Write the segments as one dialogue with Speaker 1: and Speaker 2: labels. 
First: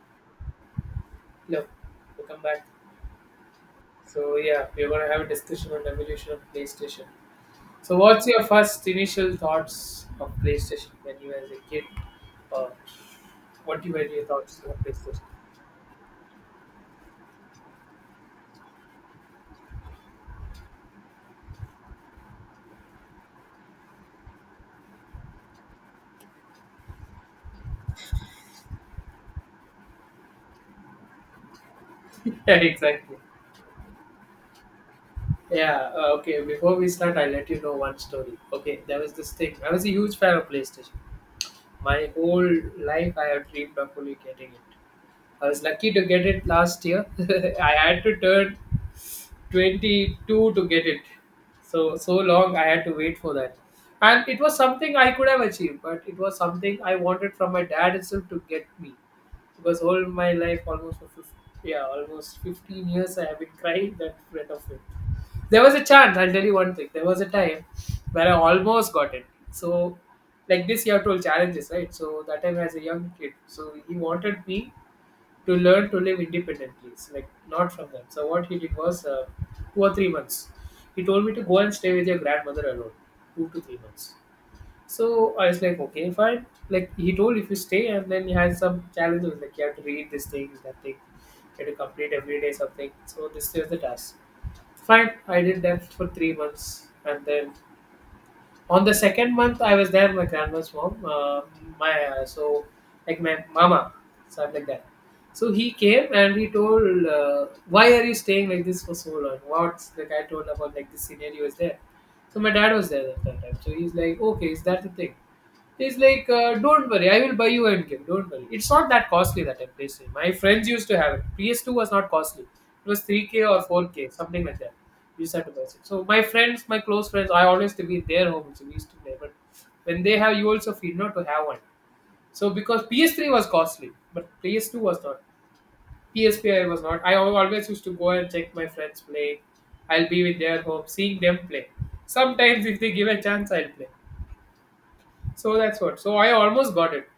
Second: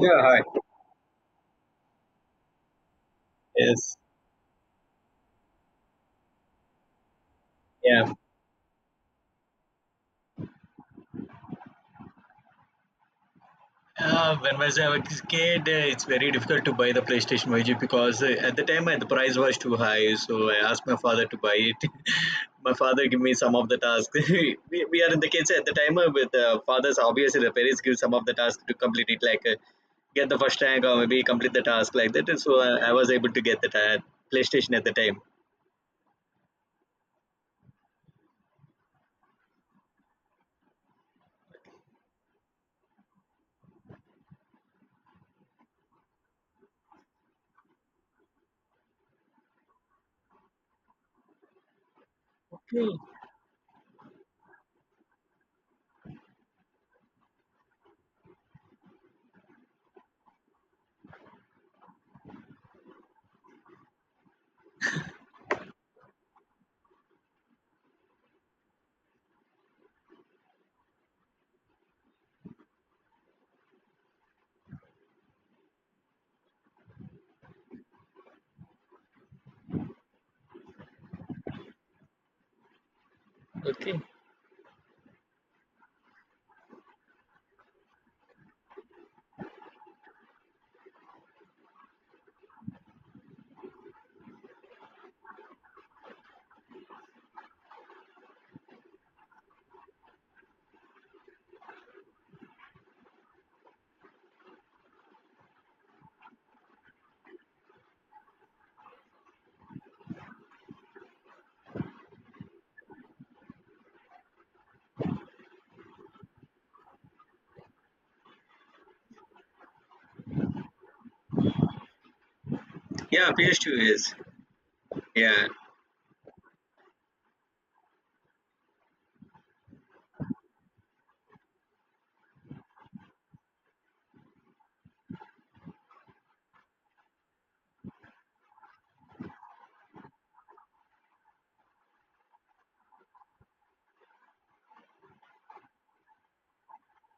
Speaker 1: Yeah, hi.
Speaker 2: Hello, welcome back.
Speaker 1: Yes.
Speaker 2: So yeah, we're gonna have a discussion on the evolution of PlayStation. So
Speaker 1: Yeah.
Speaker 2: what's your first initial thoughts of PlayStation when you were a kid, or what you were your
Speaker 1: When
Speaker 2: thoughts on
Speaker 1: was I was
Speaker 2: PlayStation?
Speaker 1: a kid, it's very difficult to buy the PlayStation, Vijay, because at the time the price was too high. So I asked my father to buy it. My father gave me some of the tasks. We are in the kids at the time, with fathers. Obviously, the parents give some of the tasks to complete it, like get the first rank or maybe complete the task like that. And
Speaker 2: Yeah,
Speaker 1: so I was
Speaker 2: exactly.
Speaker 1: able to get the PlayStation at the time.
Speaker 2: Yeah. Okay. Before we start, I'll let you know one story. Okay, there was this thing. I was a huge fan of PlayStation. My whole life, I have dreamed of fully getting it. I was lucky to get it last year. I had to turn 22 to get it. So long I had
Speaker 1: Okay.
Speaker 2: to wait for that. And it was something I could have achieved, but it was something I wanted from my dad itself to get me. Because all my life, almost for 15, yeah, almost 15 years, I have been crying that threat of it. There was a chance, I'll tell you one thing. There was a time where I almost got it. So, like this, you have told challenges, right? So, that time as a young kid, so he wanted me to learn to live independently, it's like not from them. So what he did was 2 or 3 months. He told me to go and stay with your grandmother alone, two to three
Speaker 1: Okay.
Speaker 2: months. So I was like, okay, fine. Like he told, if you stay, and then he had some challenges, like you have to read this thing, that thing, you have to complete every day something. So this is the task. Fine, I did that for 3 months, and then on the second month I was there at my grandma's home. My so like my mama, stuff like that. So he came and he told, "Why are you staying like this for so long?" What's like I told about like the scenario is there. So my dad was there at that time. So he's like, "Okay, is that the thing?" He's like, don't worry, I will buy you a game. Don't worry. It's not that costly that time PlayStation. My friends used to have it. PS2 was not costly. It was
Speaker 1: Yeah,
Speaker 2: 3K or
Speaker 1: PS2
Speaker 2: 4K,
Speaker 1: is.
Speaker 2: something like that. We used to have
Speaker 1: Yeah.
Speaker 2: to buy it. So my friends, my close friends, I always to be in their home, so we used to play. But when they have, you also feel not to have one. So because PS3 was costly, but PS2 was not. PSP I was not. Always used to go and check my friends play. I'll be with their home, seeing them play. Sometimes if they give a chance, I'll play. So that's what. So I almost got it.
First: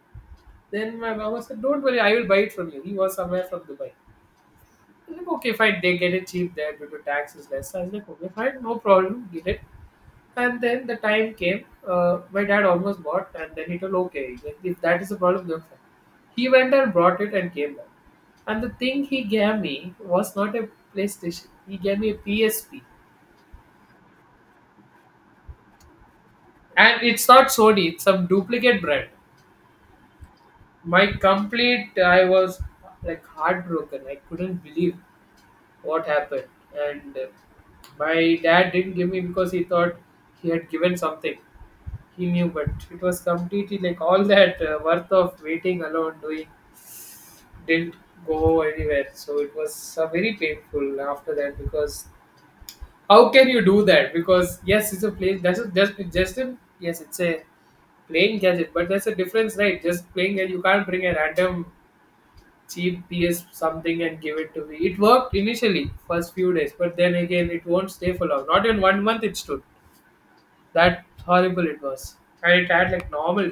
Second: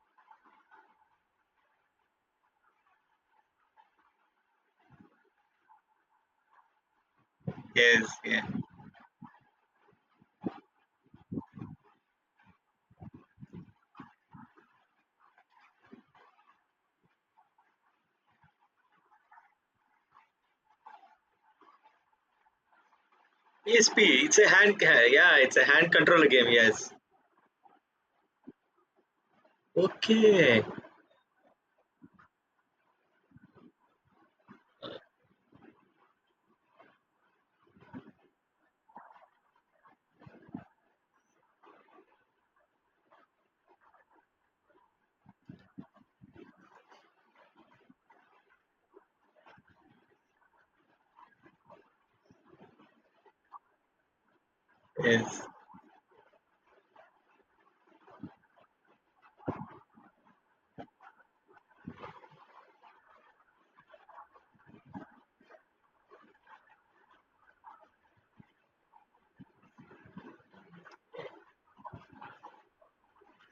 Speaker 2: Then my mama said, "Don't worry, I will buy it from you." He was somewhere from Dubai. I'm like, okay, fine. They get it cheap there due to tax is less. I was
Speaker 1: Yes.
Speaker 2: like, okay,
Speaker 1: Yeah.
Speaker 2: fine, no problem, get it. And then the time came. My dad almost bought, and then he told, okay, he's like, if that is a problem, then fine. He went and brought it and came back. And the thing he gave me was not a PlayStation. He gave me a PSP,
Speaker 1: PSP, it's a hand, yeah, it's a hand control game, yes.
Speaker 2: and it's not Sony. It's some duplicate brand.
Speaker 1: Okay,
Speaker 2: My complete, I was like heartbroken. I couldn't believe what happened and my dad didn't give me because he thought he had given something he knew, but it was completely like all that worth of waiting alone doing didn't go anywhere. So it was very painful after that, because how can you do that? Because yes, it's a place,
Speaker 1: yes.
Speaker 2: that's a, just a, yes, it's a playing gadget, but there's a difference, right? Just playing, and you can't bring a random cheap PS something and give it to me. It worked initially, first few days, but then again, it won't stay for long. Not in 1 month, it stood. That horrible it was. And it had like normal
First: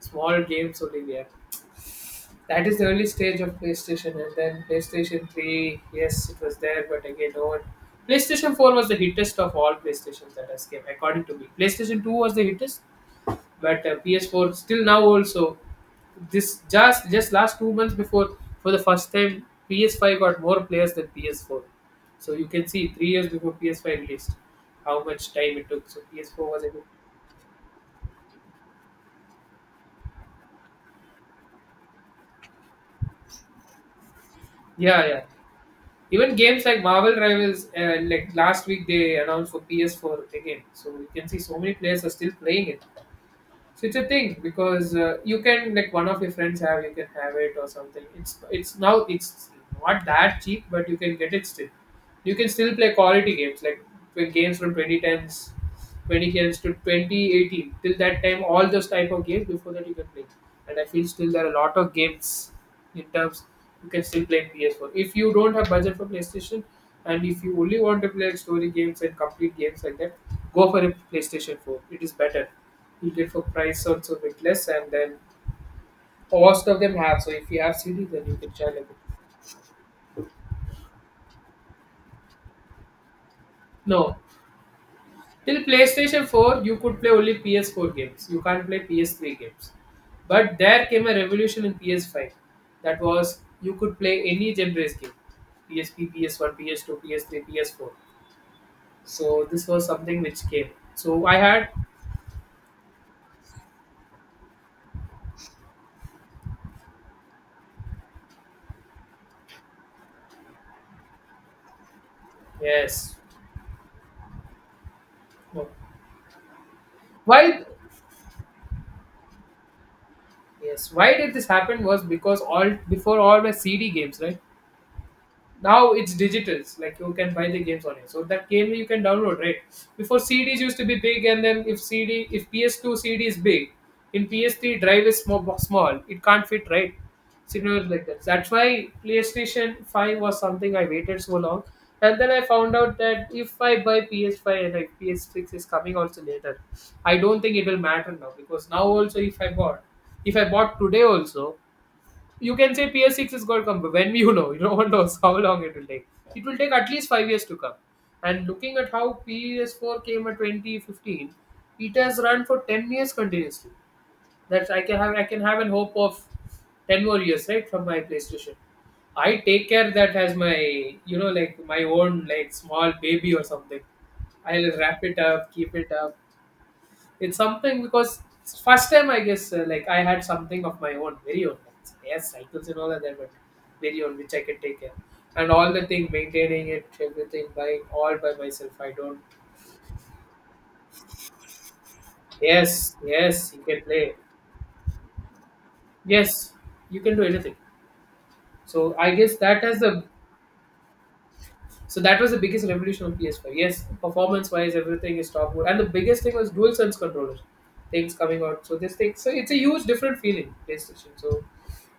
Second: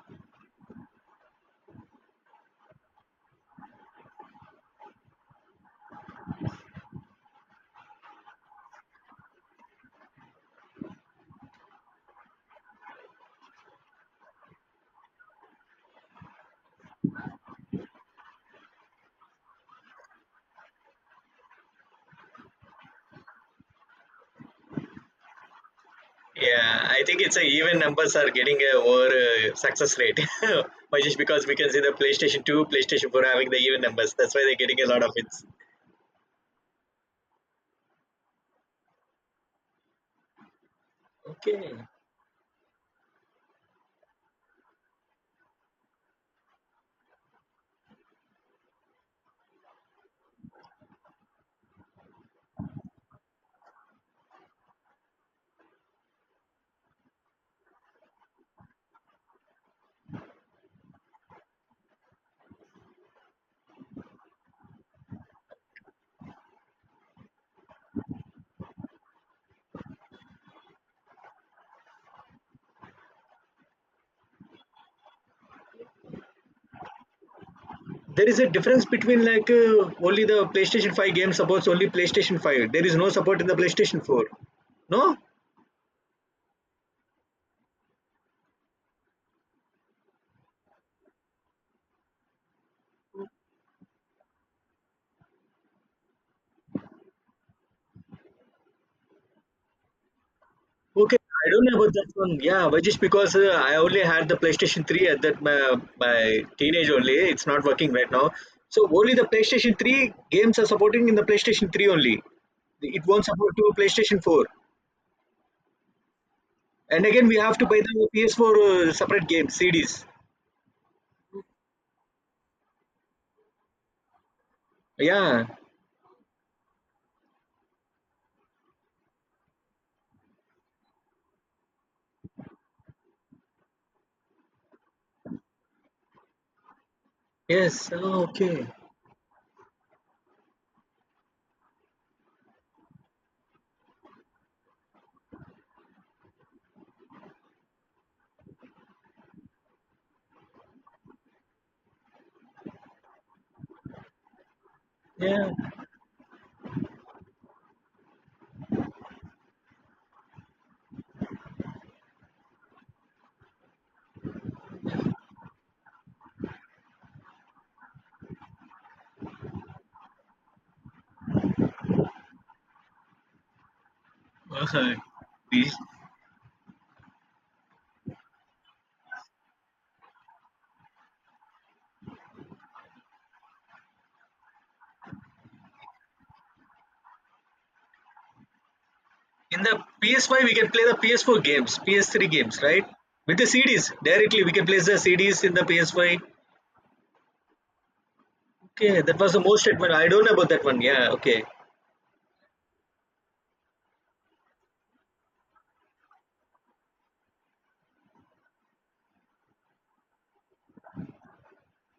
Speaker 2: small games only there. That is the early stage of PlayStation, and then PlayStation 3, yes, it was there, but again, no one. PlayStation 4 was the hittest of all PlayStations that has came, according to me. PlayStation 2 was the hittest, but PS4 still now also this just last 2 months before for the first time PS5 got more players than PS4. So you can see 3 years before PS5 released how much time it took. So PS4 was able.
Speaker 1: Yeah, I think it's a even numbers are getting a over success rate. Why? Just because we can see the PlayStation 2, PlayStation 4 having the even numbers. That's why they're getting a lot
Speaker 2: Yeah,
Speaker 1: of
Speaker 2: yeah.
Speaker 1: hits.
Speaker 2: Even games like Marvel Rivals, like last week they announced for PS4 again. So you can see so
Speaker 1: Okay.
Speaker 2: many players are still playing it. So it's a thing because you can like one of your friends have you can have it or something. It's now it's not that cheap, but you can get it still. You can still play quality games like play games from 2010s, 2010s to 2018. Till that time, all those type of games. Before that, you can play. And I feel still there are a lot of games in terms you can still play PS4. If you don't have budget for PlayStation, and if you only want to play story games and complete games like that, go for a PlayStation 4. It is better heated, for price also a bit less, and then most of them have, so if you have CD then
Speaker 1: There
Speaker 2: you
Speaker 1: is a
Speaker 2: can channel
Speaker 1: difference
Speaker 2: it.
Speaker 1: between, like, only the PlayStation 5 game supports only PlayStation 5. There is no support in the PlayStation
Speaker 2: No,
Speaker 1: 4. No?
Speaker 2: till PlayStation 4 you could play only PS4 games, you can't play PS3 games, but there came a revolution in PS5. That was, you could play any genres game, PSP, PS1, PS2, PS3, PS4. So this was something which came.
Speaker 1: Okay,
Speaker 2: So I
Speaker 1: I don't
Speaker 2: had,
Speaker 1: know about that one. Yeah, but just because I only had the PlayStation 3 at that my teenage only, it's not working right now. So only the PlayStation 3 games are supporting in the PlayStation 3 only. It
Speaker 2: yes,
Speaker 1: won't support to PlayStation 4.
Speaker 2: no.
Speaker 1: And again, we have
Speaker 2: Why?
Speaker 1: to buy the PS4 separate games, CDs.
Speaker 2: Yes, why did this happen was because all before all were CD games, right?
Speaker 1: Yeah.
Speaker 2: Now it's digital, like you can buy the games on it, so that game you can download, right? Before CDs used to be big, and then if CD, if PS2 CD is big, in PS3 drive is small, small, it can't fit, right? Scenarios
Speaker 1: Yes.
Speaker 2: like that,
Speaker 1: Oh,
Speaker 2: that's
Speaker 1: okay.
Speaker 2: why PlayStation 5 was something I waited so long. And then I found out that if I buy PS5, and like PS6 is coming also later, I don't think it will matter now, because now also if I bought today also, you can say PS6 is going to come, but when, you know, no one knows how
Speaker 1: Yeah.
Speaker 2: long it will take. It will take at least 5 years to come. And looking at how PS4 came at 2015, it has run for 10 years continuously. That's I can have an hope of 10 more years, right, from my PlayStation. I take care that as my, you know, like my own, like small baby or something. I'll
Speaker 1: Okay.
Speaker 2: wrap it up,
Speaker 1: P-
Speaker 2: keep it up, it's something because first time I guess like I had something of my own, very own. Yes, cycles and all are there, but very own which I can take care. And all the thing, maintaining it, everything, buying all by myself. I don't.
Speaker 1: In the PS5, we can play the PS4 games, PS3 games, right?
Speaker 2: Yes,
Speaker 1: With the
Speaker 2: yes, you can
Speaker 1: CDs
Speaker 2: play.
Speaker 1: directly, we can place the CDs in the PS5.
Speaker 2: Yes, you can do anything. So
Speaker 1: Okay,
Speaker 2: I
Speaker 1: that was
Speaker 2: guess
Speaker 1: the
Speaker 2: that
Speaker 1: most
Speaker 2: has
Speaker 1: admired.
Speaker 2: the,
Speaker 1: I don't know about that one. Yeah, okay.
Speaker 2: so that was the biggest revolution on PS5. Yes, performance-wise, everything is top good, and the biggest thing was dual sense controller things coming out. So this thing, so it's a huge different feeling PlayStation. So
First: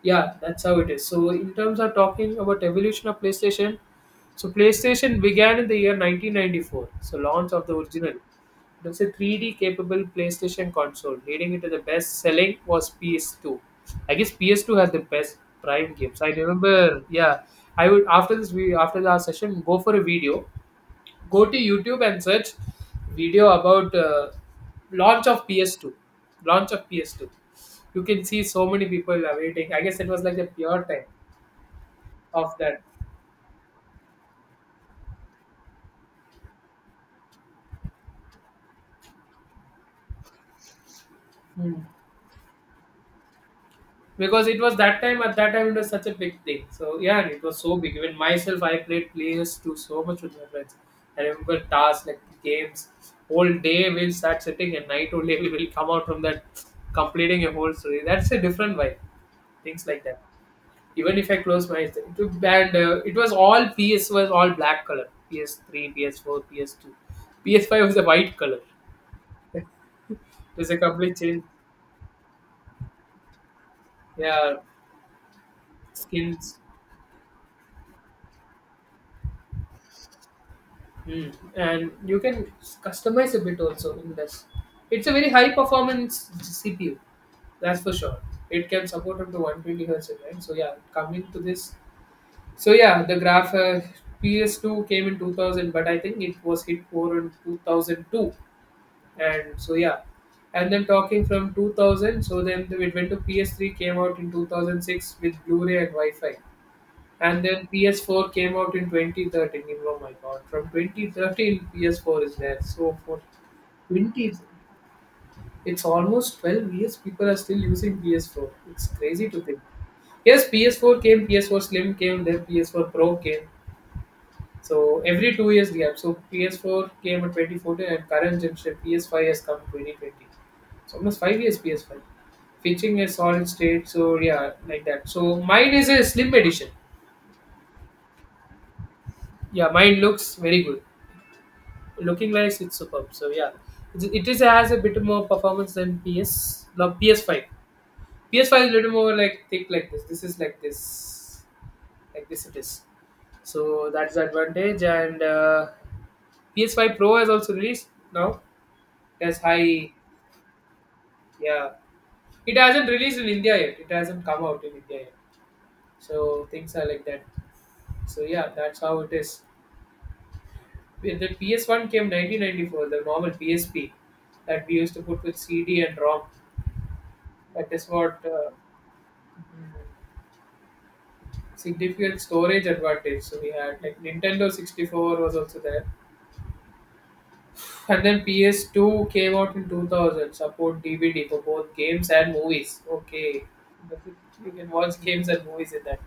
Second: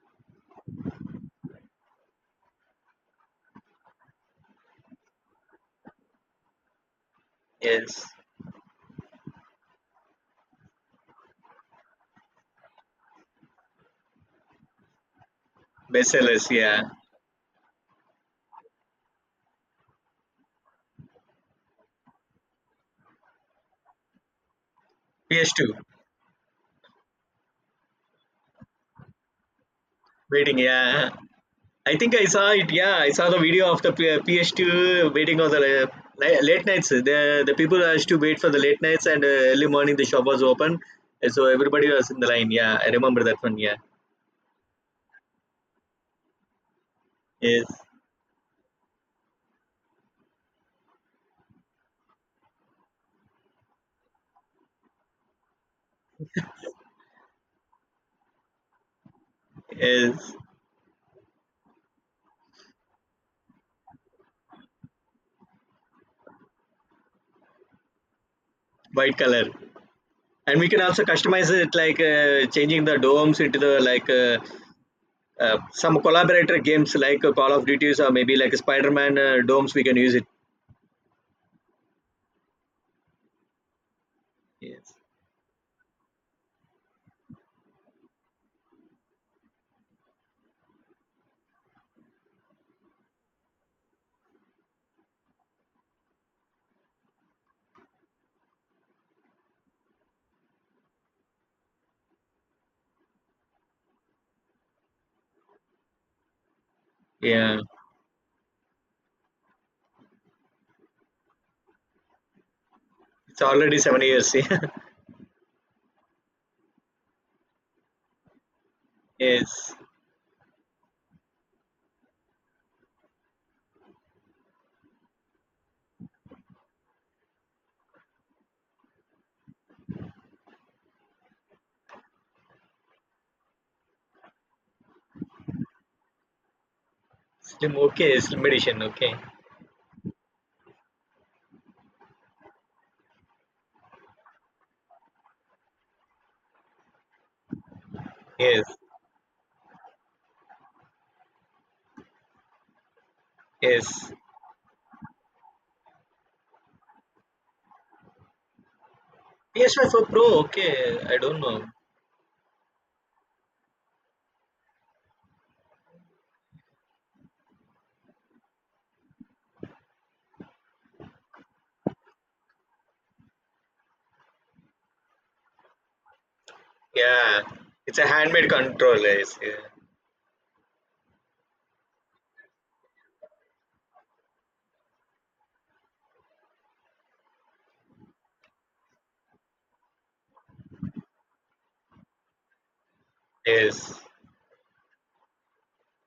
Speaker 2: yeah, that's how it is. So in terms of talking about evolution of PlayStation, so PlayStation began in the year 1994. So launch of the
Speaker 1: Yes.
Speaker 2: original. There's a 3D capable PlayStation console, leading into the best selling was PS2. I guess PS2 has the best Prime games. I
Speaker 1: Bestsellers, yeah.
Speaker 2: remember, yeah. I would after this, we after our session go for a video, go to YouTube and search video about launch of
Speaker 1: PS2.
Speaker 2: PS2, launch of PS2. You can see so many people awaiting. I guess it was like the
Speaker 1: Waiting,
Speaker 2: pure time
Speaker 1: yeah. I think I saw
Speaker 2: of
Speaker 1: it.
Speaker 2: that.
Speaker 1: Yeah, I saw the video of the PS2 waiting on the late nights. The people has to wait for the late nights and early morning the shop was open. And so
Speaker 2: Hmm.
Speaker 1: everybody was in the line. Yeah, I remember that one. Yeah.
Speaker 2: Because it was that time, at that time it was such a big thing. So yeah, and it was
Speaker 1: Yes.
Speaker 2: so big. Even myself, I played PS2 so much with my friends. I remember tasks like games. Whole day we'll start sitting and night only we will come out from that, completing a whole story. That's a different vibe. Things like that.
Speaker 1: Yes.
Speaker 2: Even if I close my eyes, it would- and it was all PS was all black color. PS3, PS4, PS2, PS5 was a white color.
Speaker 1: White color.
Speaker 2: It
Speaker 1: And
Speaker 2: was
Speaker 1: we
Speaker 2: a
Speaker 1: can also
Speaker 2: complete change.
Speaker 1: customize it, like, changing the domes into the, like,
Speaker 2: Yeah,
Speaker 1: some
Speaker 2: skins.
Speaker 1: collaborator games like Call of Duties or maybe like Spider-Man, Domes, we can use it.
Speaker 2: Mm. And you can customize a bit also in this.
Speaker 1: Yes.
Speaker 2: It's a very high performance CPU, that's for sure. It can support up to 120 hertz, right? So yeah, coming to this. So yeah, the graph PS2 came in 2000, but I think it was hit more in 2002. And so yeah, and then talking from 2000, so then it went to PS3, came out in 2006 with Blu-ray and Wi-Fi. And
Speaker 1: Yeah.
Speaker 2: then PS4 came out in 2013. Oh my god, from 2013 PS4 is there. So for
Speaker 1: It's already seven
Speaker 2: 20,
Speaker 1: years.
Speaker 2: it's almost 12 years. People are still using PS4. It's crazy to think.
Speaker 1: Yes.
Speaker 2: Yes, PS4 came, PS4 Slim came, then PS4 Pro came. So every 2 years gap. So PS4 came in 2014 and current generation PS5 has come 2020. So almost 5 years PS5. Featuring a solid state. So yeah, like that. So mine is a slim edition.
Speaker 1: Slim. Okay. Slim edition. Okay.
Speaker 2: Yeah, mine looks very good. Looking wise it's superb, so yeah, it is has a bit more performance than ps no, ps5
Speaker 1: Yes.
Speaker 2: is a little more like thick like This is like this it is. So
Speaker 1: Yes.
Speaker 2: that's the advantage, and ps5 pro has also released now. It has high.
Speaker 1: PS5 Pro. Okay. I don't know.
Speaker 2: Yeah, it hasn't released in India yet. It hasn't come out in India yet. So things are like that. So yeah, that's how it is. When the ps1 came 1994, the normal psp that we used to put with cd and rom.
Speaker 1: Yeah.
Speaker 2: That is
Speaker 1: It's a
Speaker 2: what,
Speaker 1: handmade controller. Yes. Yeah.
Speaker 2: significant storage advantage. So we had like Nintendo 64 was also there, and then PS2 came out in 2000. Support DVD for both games and movies. Okay,
Speaker 1: Yes.
Speaker 2: you can watch games and movies in that.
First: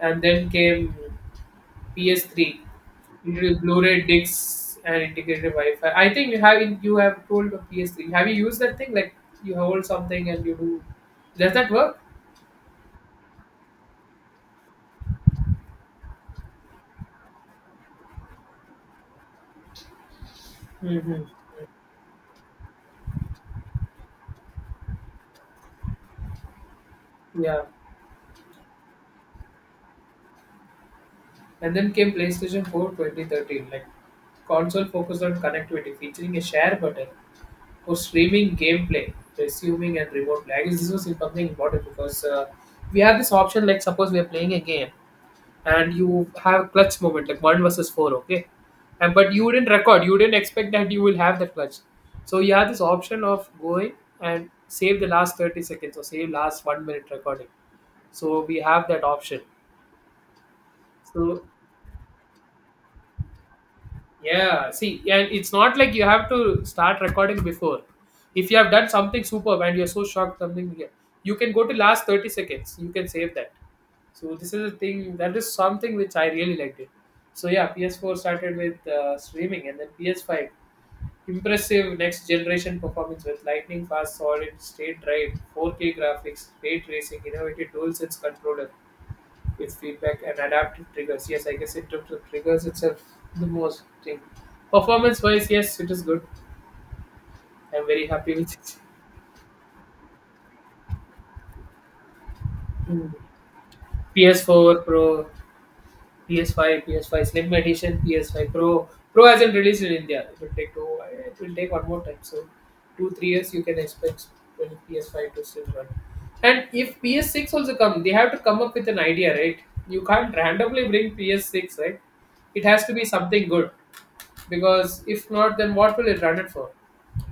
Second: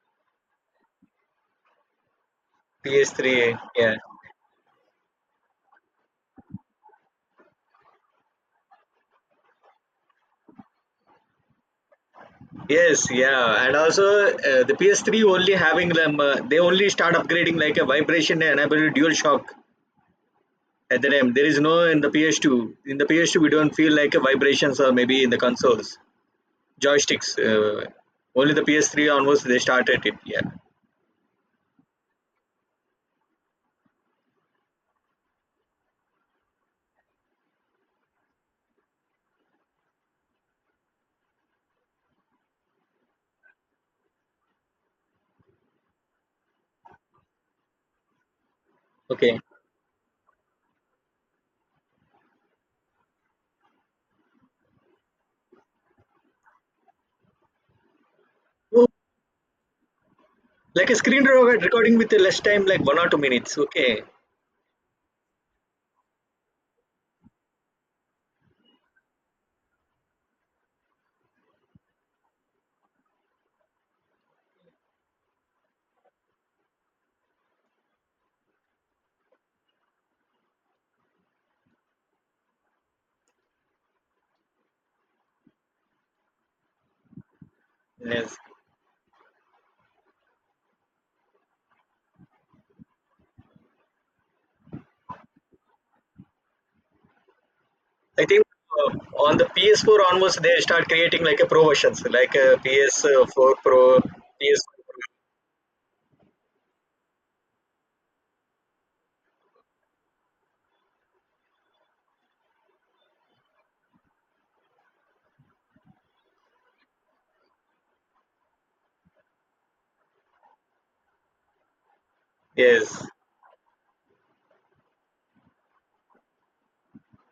Speaker 2: And then came PS3.
Speaker 1: PS3.
Speaker 2: Introduced
Speaker 1: Yeah.
Speaker 2: Blu-ray discs and integrated Wi-Fi. I think you have told of PS3. Have you used that thing? Like you hold something and you do. Does that work?
Speaker 1: Yes. Yeah. And also the PS3 only having them. They only start upgrading like a vibration enabled dual shock. At the
Speaker 2: Mm-hmm.
Speaker 1: time there is no in the ps2. In the ps2, we don't feel like a vibrations or maybe in the consoles joysticks,
Speaker 2: Yeah.
Speaker 1: only the ps3 onwards they started it. Yeah.
Speaker 2: And then came PlayStation 4 2013, like console focused on connectivity, featuring a share button for streaming gameplay, resuming and remote play. I guess this was something important, because we have this option. Like suppose we are playing a game and you have clutch moment like one versus four, okay? And but
Speaker 1: Okay.
Speaker 2: you didn't record, you didn't expect that you will have that clutch. So you have this option of going and save the last 30 seconds or save last 1 minute recording. So we have
Speaker 1: Oh,
Speaker 2: that option.
Speaker 1: like a screen
Speaker 2: So
Speaker 1: recording with the less time, like 1 or 2 minutes. Okay.
Speaker 2: yeah, see, and it's not like you have to start recording before. If you have done something superb and you're so shocked, something, yeah, you can go to last 30 seconds. You can save that. So this is a thing that is something which I really liked it. So yeah, PS4 started with streaming, and then PS5, impressive next generation performance with lightning fast solid state drive, 4K graphics, ray tracing, innovative dual sense
Speaker 1: Yes.
Speaker 2: controller. With feedback and adaptive triggers. Yes, I guess in terms of triggers itself, the most thing. Performance wise, yes, it is good. I'm very
Speaker 1: I
Speaker 2: happy
Speaker 1: think
Speaker 2: with it.
Speaker 1: uh, on the ps4 onwards they start creating like a pro versions like a
Speaker 2: Mm.
Speaker 1: ps4 pro. Ps.
Speaker 2: PS4 Pro, PS5, PS5 Slim Edition, PS5 Pro. Pro hasn't released in India. It will take two. It will take one more time. So, 2-3 years you can expect when PS5 to still run. And if PS6 also come, they have to come up with an idea, right? You can't randomly bring PS6, right? It has to be
Speaker 1: Yes.
Speaker 2: something good. Because if not, then what will it run it for?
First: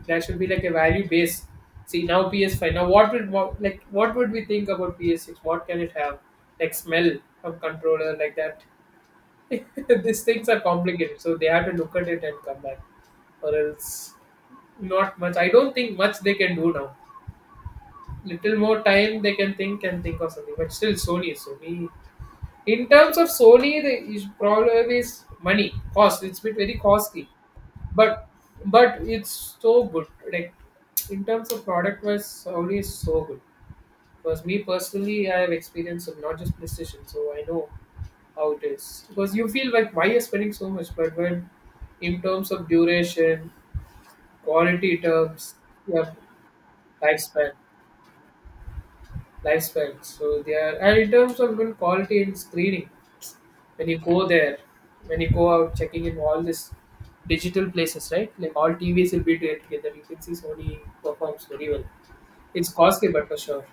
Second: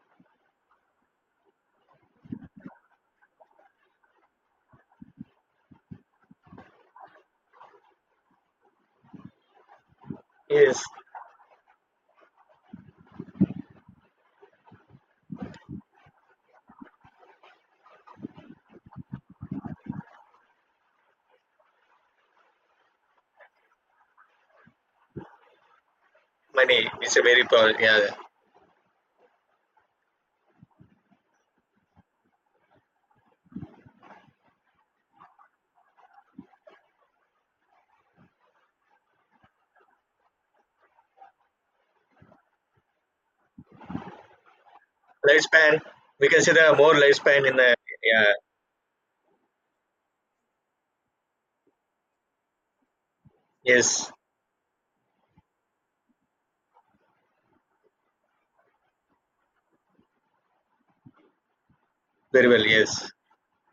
Speaker 2: That should be like a value base. See, now ps5, now what would like what would we think about ps6? What can it have? Like smell of controller, like that. These things are
Speaker 1: Yes.
Speaker 2: complicated, so they have to look at it and come back. Or else, not much. I don't think much they can do now. Little more time they can think and think of something. But still, sony in terms of solely, the is problem is money, cost. It's bit very
Speaker 1: Money is a
Speaker 2: costly,
Speaker 1: very pro. Yeah.
Speaker 2: but but it's so good. Like in terms of product wise, solely is so good. Because me personally, I have experience of not just PlayStation, so I know how it is. Because you feel like why you're spending so much, but when in terms of duration, quality terms,
Speaker 1: Lifespan,
Speaker 2: yeah,
Speaker 1: we consider more lifespan
Speaker 2: lifespan,
Speaker 1: in the. Yeah.
Speaker 2: lifespan. So they are, and in terms of even quality in screening. When you
Speaker 1: Yes.
Speaker 2: go there, when you go out checking in all this digital places, right? Like all TVs will be there together. You can see Sony performs very well.
Speaker 1: Very well,
Speaker 2: It's costly,
Speaker 1: yes.
Speaker 2: but for sure.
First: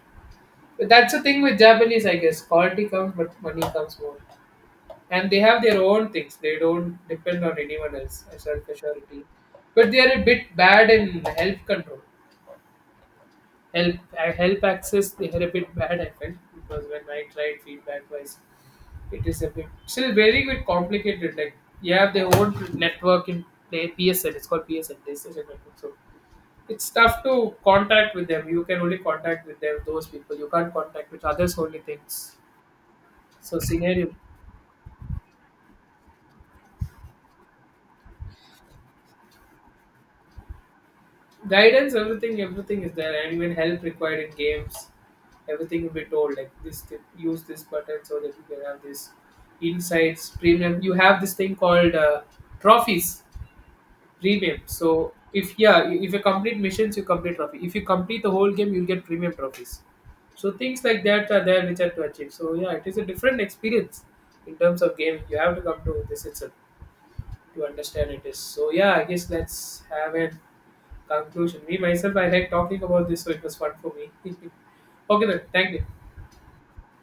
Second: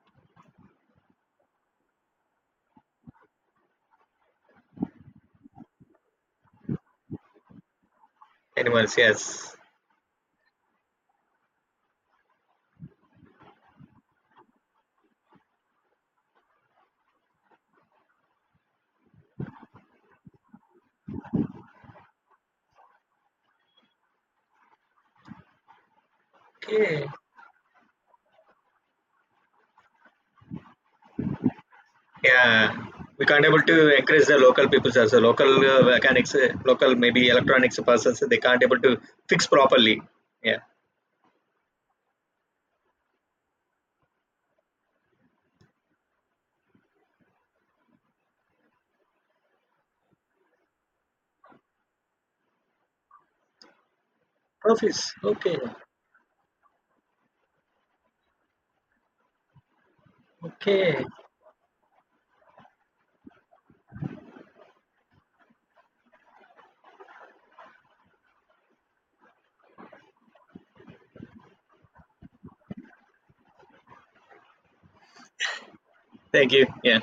Speaker 2: But that's the thing with Japanese, I guess. Quality comes, but money comes more. And they have their own things. They don't depend on anyone else. I said for sure.
Speaker 1: Animals, yes.
Speaker 2: But they are a bit bad in help control. Help access, they are a bit bad, I felt, because when I tried feedback wise. It is a bit still very bit complicated. Like you have the whole network in play PSN. It's called PSN PlayStation Network. So it's
Speaker 1: Okay.
Speaker 2: tough to contact with them. You can only contact with them those people. You can't contact with others only things.
Speaker 1: Yeah, we can't
Speaker 2: So
Speaker 1: able to
Speaker 2: scenario
Speaker 1: encourage the local people as a local mechanics, local maybe electronics persons. They can't able to fix properly. Yeah.
Speaker 2: guidance, everything, everything is there, and even help required in games. Everything will be told like this. Use this button so that you can have this insights premium. You have this thing called trophies Premium. So
Speaker 1: Profits.
Speaker 2: if
Speaker 1: Okay.
Speaker 2: yeah, if you complete missions, you complete trophy. If you complete the whole game, you'll get premium trophies. So things like
Speaker 1: Okay.
Speaker 2: that are there which are to achieve. So yeah, it is a different experience in terms of game. You have to come to this itself to understand it is. So yeah, I guess let's have a conclusion. Me myself, I like talking about this, so it was fun for me. Okay then, thank you.
Speaker 1: Thank you. Yeah.